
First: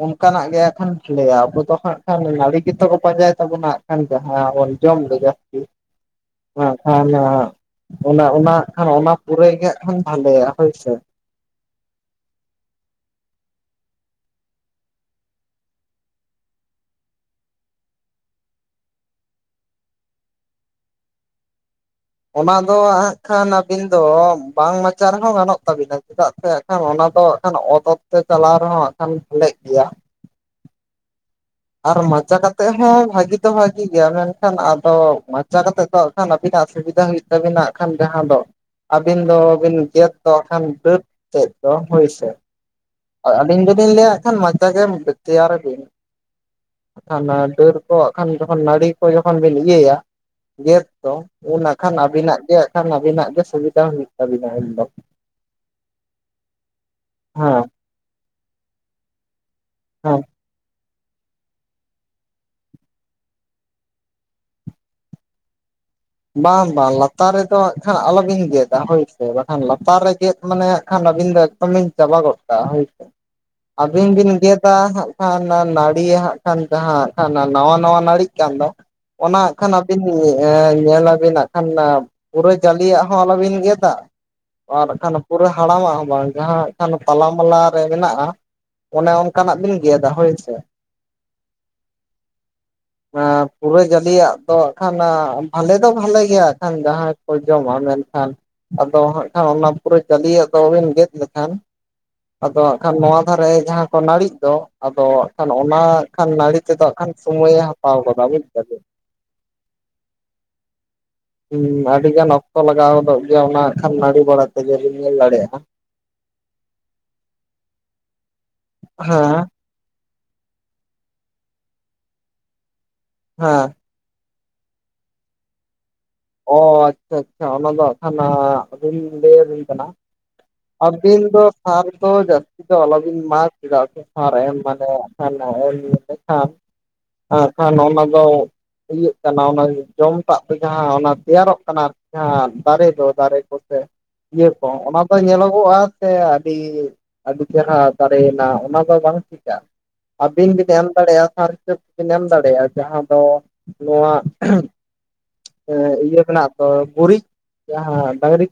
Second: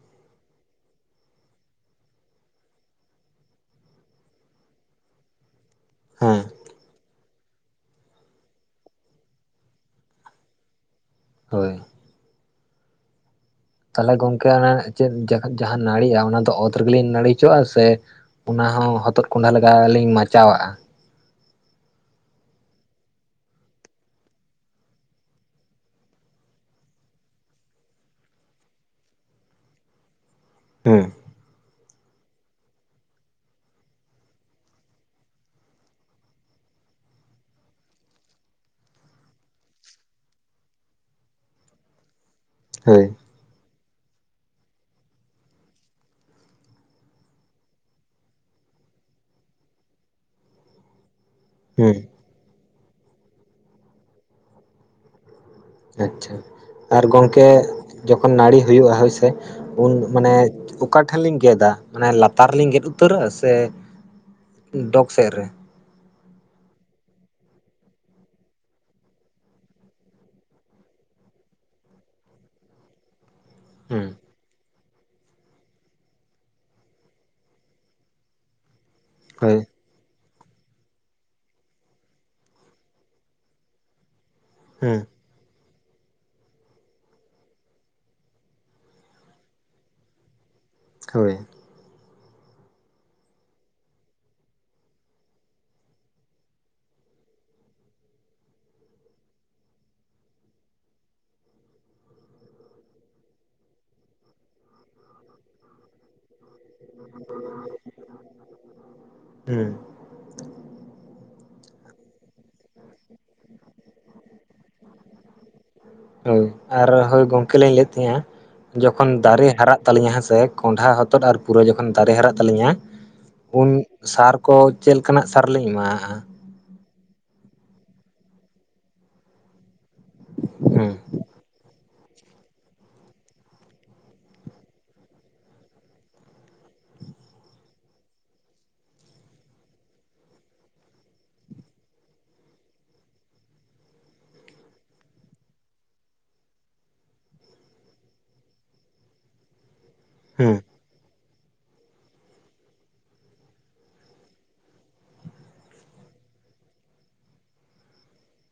ᱚᱱᱠᱟᱱᱟᱜ ᱜᱮ ᱦᱟᱜ ᱠᱷᱟᱱ ᱞᱟᱹᱭᱟ ᱟᱵᱚ ᱫᱚ ᱦᱟᱸᱜ ᱠᱷᱟᱱ ᱱᱟᱹᱲᱤ ᱜᱮᱛᱚ ᱠᱚ ᱯᱟᱸᱡᱟᱭ ᱛᱟᱵᱚᱱᱟ ᱾ ᱮ ᱦᱸ ᱡᱟᱦᱟ ᱵᱚᱱ ᱡᱚᱢ ᱫᱚ ᱡᱟᱥᱥᱛᱤ ᱾ ᱦᱮᱸ [unintelligible] ᱚᱱᱟ ᱚᱱᱟ ᱠᱷᱟᱱ ᱚᱱᱟ ᱯᱩᱨᱟᱹᱭ ᱠᱷᱟᱱ ᱵᱷᱟᱞᱮᱭᱟ ᱦᱳᱭᱥᱮ ᱾ ᱦᱳᱭ ᱛᱟᱦᱚᱞᱮ ᱜᱚᱝᱠᱮ ᱚᱱᱟ ᱪᱮᱫ ᱡᱟᱦᱟᱸ ᱱᱟᱹᱲᱤᱜᱼᱟ ᱚᱱᱟ ᱫᱚ ᱚᱛ ᱨᱮᱜᱮᱞᱤᱧ ᱱᱟᱹᱲᱤ ᱦᱚᱪᱚᱜᱣᱟᱜᱼ ᱟ ᱥᱮ? ᱚᱱᱟ ᱦᱚᱸ ᱦᱚᱛᱚᱫ ᱠᱚᱸᱰᱷᱟ ᱞᱮᱠᱟ ᱞᱤᱧ ᱢᱟᱪᱟᱣᱟᱜᱼᱟ? ᱚᱱᱟ ᱫᱚ ᱦᱟᱸᱜ ᱠᱷᱟᱱ ᱟᱹᱵᱤᱱ ᱫᱚ ᱵᱟᱝ ᱢᱟᱪᱟ ᱨᱮᱦᱚᱸ ᱜᱟᱱᱚᱜ ᱛᱟᱵᱤᱱᱟ ᱪᱮᱫᱟᱜ ᱥᱮ᱾ ᱠᱷ ᱚᱱᱟ ᱫᱚ ᱦᱟᱜ ᱠᱷᱟᱱ ᱚᱛᱚᱛ ᱛᱮ ᱪᱟᱞᱟᱣ ᱨᱮᱦᱚᱸ ᱦᱟᱜ ᱠᱷᱟᱱ ᱞᱮᱜ ᱜᱮᱭᱟ ᱾ ᱦᱩᱸ ᱟᱨ ᱢᱟᱪᱟ ᱠᱟᱛᱮᱜ ᱦᱚᱸ ᱵᱷᱟᱜᱤ ᱫᱚ ᱵᱷᱟᱜᱤ ᱜᱮ ᱢᱮᱱᱠᱷᱟᱱ ᱟᱫᱚ ᱢᱟᱪᱟ ᱠᱟᱛᱮᱜ ᱫᱚ ᱠᱷᱟᱱ ᱟᱵᱤᱱᱟᱜ ᱥᱩᱵᱤᱫᱷᱟ ᱦᱩᱭᱩᱜ ᱛᱟᱵᱤᱱᱟ ᱠᱷᱟᱱ ᱡᱟᱦᱟᱸ ᱫᱚ, ᱟᱹᱵᱤᱱ ᱫᱚᱵᱤᱱ ᱜᱮᱫ ᱫᱚ ᱠᱷᱟᱱ ᱵᱟᱹᱨ ᱛᱮᱫ ᱫᱚ ᱦᱩᱭ ᱥᱮ, ᱦᱳᱭ ᱾ ᱟᱸ ᱟᱹᱞᱤᱧ ᱫᱚᱞᱤᱧ ᱞᱟᱹᱭᱼᱟ ᱦᱟᱸᱜ ᱠᱷᱟᱱ ᱢᱟᱪᱟ ᱜᱮ ᱛᱮᱭᱟᱨ ᱵᱤᱱ ᱾ ᱟᱨᱠᱷᱟᱱ ᱰᱟᱹᱨ ᱠᱚ ᱦᱟᱸᱜ ᱠᱷᱟᱱ ᱡᱚᱠᱷᱚᱱ ᱱᱟᱹᱲᱤ ᱠᱚ ᱡᱚᱠᱷᱚᱱ ᱵᱤᱱ ᱤᱭᱟᱹᱭᱟ ᱜᱮᱫ ᱩᱱ ᱦᱟᱸᱜ ᱠᱷᱟᱱ ᱦᱩᱸ ᱟᱹᱵᱤᱱᱟᱜ ᱜᱮ ᱠᱷᱟᱱ ᱟᱹᱵᱤᱱᱟᱜ ᱜᱮ ᱥᱩᱵᱤᱫᱷᱟ ᱦᱩᱭᱩᱜ ᱛᱟᱹᱵᱤᱱᱟ ᱩᱱ ᱫᱚ ᱾ ᱟᱪᱪᱷᱟ ᱟᱨ ᱜᱚᱝᱠᱮ ᱡᱚᱠᱷᱚᱱ ᱱᱟᱹᱲᱤ ᱦᱩᱭᱩᱜᱼᱟ ᱦᱳᱭᱥᱮ, ᱩᱱ ᱦᱮᱸ ᱢᱟᱱᱮ, [unintelligible] ᱚᱠᱟᱴᱷᱮᱱ ᱞᱤᱝ ᱜᱮᱫᱟ ᱢᱟᱱᱮ ᱞᱟᱛᱟᱨ ᱨᱮ ᱞᱤᱧ ᱜᱮᱫ ᱩᱛᱟᱹᱨᱟ ᱥᱮ ᱰᱚᱜᱽ ᱥᱮᱫ ᱨᱮ ᱾ ᱵᱟᱝ ᱵᱟᱝ ᱞᱟᱛᱟᱨ ᱨᱮᱫᱚ ᱦᱟᱸᱜ ᱠᱷᱟᱱ ᱟᱞᱚᱵᱤᱱ ᱜᱮᱫᱟ ᱦᱳᱭᱥᱮ ᱵᱟᱝᱠᱷᱟᱱ ᱞᱟᱛᱟᱨ ᱨᱮ ᱜᱮᱫ ᱢᱟᱱᱮ ᱦᱟᱸᱜ ᱠᱷᱟᱱ ᱟᱹᱵᱤᱱ ᱫᱚᱼᱼ ᱵᱤᱱ ᱪᱟᱵᱟ ᱜᱚᱫ ᱠᱟᱜᱼᱟ ᱦᱳᱭᱥᱮ ᱦᱩᱸ ᱟᱹᱵᱤᱱ ᱵᱤᱱ ᱜᱮᱫ ᱟ ᱦᱟᱸᱜ ᱠᱷᱟᱱ ᱱᱟᱹᱲᱤ ᱦᱟᱸᱜ ᱠᱷᱟᱱ ᱡᱟᱦᱟ ᱦᱟᱸᱜ ᱠᱷᱟᱱ ᱱᱟᱣᱟ ᱱᱟᱣᱟ ᱱᱟᱹᱲᱤᱜ ᱠᱟᱱ ᱫᱚᱼᱼ ᱚᱱᱟ ᱦᱟᱸᱜ ᱦᱳᱭ ᱠᱷᱟᱱ ᱟᱹᱵᱤᱱ ᱮᱸ ᱧᱮᱞᱟᱵᱤᱱ ᱱᱟᱜ ᱠᱷᱟᱱ ᱯᱩᱨᱟᱹ ᱡᱟᱞᱤᱭᱟᱜ ᱦᱚᱸ ᱟᱞᱚᱵᱤᱱ ᱜᱮᱫᱟ ᱟᱨ ᱦᱩᱸ ᱠᱷᱟᱱᱼᱼ ᱯᱩᱨᱟᱹ ᱦᱟᱲᱟᱢᱟᱜ ᱦᱚᱸ ᱵᱟᱝ ᱡᱟᱦᱟ ᱦᱟᱸᱜ ᱠᱷᱟᱱ ᱛᱟᱞᱟ ᱢᱟᱞᱟ ᱨᱮ ᱢᱮᱱᱟᱜᱼᱟ ᱼᱼ ᱚᱱᱮ ᱚᱱᱠᱟᱱᱟᱜ ᱵᱤᱱ ᱜᱮᱫᱟ ᱦᱳᱭ ᱥᱮ ᱾ ᱦᱳᱭ ᱾ ᱟᱸ ᱯᱩᱨᱟᱹ ᱡᱟᱹᱤᱭᱟᱜ ᱫᱚ ᱦᱟᱸᱜ ᱠᱷᱟᱱ ᱟᱸ ᱟᱞᱮ ᱫᱚ ᱵᱷᱟᱞᱮ ᱜᱮ ᱦᱟᱸᱜ ᱠᱷᱟᱱ ᱡᱟᱦᱟᱸᱭ ᱠᱚ ᱡᱚᱢᱟ ᱢᱮᱱᱠᱷᱟᱱ ᱟᱫᱚ ᱦᱟᱸᱜ ᱠᱷᱟᱱ ᱚᱱᱟ ᱯᱩᱨᱟᱹ ᱡᱟᱹᱞᱤᱭᱟᱜ ᱫᱚᱵᱤᱱ ᱜᱮᱫ ᱞᱮᱠᱷᱟᱱ ᱟᱫᱚ ᱦᱟᱸᱜ ᱠᱷᱟᱱ ᱱᱚᱣᱟ ᱫᱷᱟᱨᱮ ᱡᱟᱦᱟᱸ ᱠᱚ ᱱᱟᱹᱲᱤᱜ ᱫᱚ ᱟᱫᱚ ᱦᱟᱸᱜᱠᱷᱟᱱ ᱚᱱᱟ ᱠᱷᱟᱱ ᱱᱟᱹᱲᱤ ᱛᱮᱫᱚ ᱦᱟᱸᱜᱠᱷᱟᱱ ᱥᱚᱢᱚᱭᱮ ᱦᱟᱛᱟᱣ ᱜᱚᱫᱟ ᱵᱩᱡᱽ ᱫᱟᱹᱵᱤᱱ? ᱩᱸ ᱻ ᱾ ᱩᱸ ᱟᱹᱰᱤ ᱜᱟᱱ ᱚᱠᱛᱚ ᱞᱟᱜᱟᱣ ᱜᱚᱫᱚᱜ ᱜᱮᱭᱟ ᱚᱱᱟ ᱦᱟᱸᱜ ᱠᱷᱟᱱ ᱱᱟᱹᱲᱤ ᱵᱟᱲᱟ ᱛᱮᱜᱮ ᱵᱤᱱ ᱧᱮᱞ ᱫᱟᱲᱮᱭᱟᱜᱼᱟ ᱾ ᱦᱳᱭ ᱟᱨ ᱦᱳᱭ ᱜᱚᱝᱠᱮ ᱞᱤᱧ ᱞᱟᱹᱭᱮᱫ ᱛᱟᱦᱮᱸᱱᱟ ᱡᱚᱠᱷᱚᱱ ᱦᱮᱸ ᱫᱟᱨᱮ ᱦᱟᱨᱟᱜ ᱛᱟᱹᱞᱤᱧᱟ ᱦᱮᱸ ᱥᱮ ᱠᱚᱸᱰᱷᱟ ᱦᱚᱛᱚᱫ ᱟᱨ ᱯᱩᱨᱟᱹᱭ ᱡᱚᱠᱷᱚᱱ ᱫᱟᱨᱮ ᱦᱟᱨᱟᱜ ᱛᱟᱹᱞᱤᱧᱟ ᱩᱱ ᱦᱮᱸ ᱥᱟᱨ ᱠᱚ ᱪᱮᱜ ᱞᱮᱠᱟᱱᱟᱜ ᱥᱟᱨ ᱞᱤᱧ ᱮᱢᱟᱣᱟᱜᱼᱟ? ᱚ ᱟᱪᱪᱷᱟ ᱟᱪᱪᱷᱟ ᱚᱱᱟ ᱫᱚ ᱦᱟᱸᱜ ᱠᱷᱟᱱ ᱟᱹᱵᱤᱱ ᱤᱧ ᱞᱟᱹᱭ ᱟᱹᱵᱤᱱ ᱠᱟᱱᱟ ᱾ ᱦᱩᱸ ᱟᱹᱵᱤᱱ ᱫᱚ ᱥᱟᱨ ᱫᱚ ᱡᱟᱹᱥᱛᱤ ᱫᱚ ᱟᱞᱚᱵᱤᱱ ᱮᱢᱟᱜᱼᱟ ᱪᱮᱫᱟᱜ ᱥᱮ ᱥᱟᱨ ᱮᱢ ᱢᱟᱱᱮ ᱦᱟᱸᱜᱠᱷᱟᱱ [unintelligible] ᱮᱱᱠᱷᱟᱱ ᱚᱱᱟ ᱫᱚ ᱤᱭᱟᱹᱜ ᱠᱟᱱᱟ ᱚᱱᱟ ᱡᱚᱢᱴᱟᱜ ᱫᱚ ᱡᱟᱦᱟᱸ ᱚᱱᱟ ᱛᱮᱭᱟᱨᱚᱜ ᱠᱟᱱᱟ ᱡᱟᱦᱟᱸ ᱫᱟᱨᱮ ᱫᱚ ᱫᱟᱨᱮ ᱠᱚᱛᱮ ᱾ ᱤᱭᱟᱹ ᱠᱚ ᱚᱱᱟ ᱫᱚ ᱧᱮᱞᱚᱜᱚᱜᱼᱟ ᱥᱮ ᱟᱹᱰᱤ ᱟᱹᱰᱤ ᱪᱮᱨᱦᱟ ᱫᱟᱨᱮᱭᱮᱱᱟ ᱚᱱᱟ ᱫᱚ ᱵᱟᱝ ᱴᱷᱤᱠᱟ, ᱦᱩᱸ ᱟᱹᱵᱤᱱ ᱵᱤᱱ ᱮᱢ ᱫᱟᱲᱮᱭᱟᱜᱼᱟ ᱥᱟᱨ ᱦᱤᱥᱟᱹᱵ‌ ᱛᱮᱢ ᱮᱢ ᱫᱟᱲᱮᱭᱟᱜᱼᱟ ᱡᱟᱦᱟᱸ ᱫᱚ ᱱᱚᱣᱟ ᱮᱸ ᱤᱭᱟᱹ ᱢᱮᱱᱟᱜᱼᱟ ᱛᱚ ᱜᱩᱨᱤᱡ ᱡᱟᱦᱟᱸ ᱰᱟᱺᱝᱨᱤ ᱠᱚ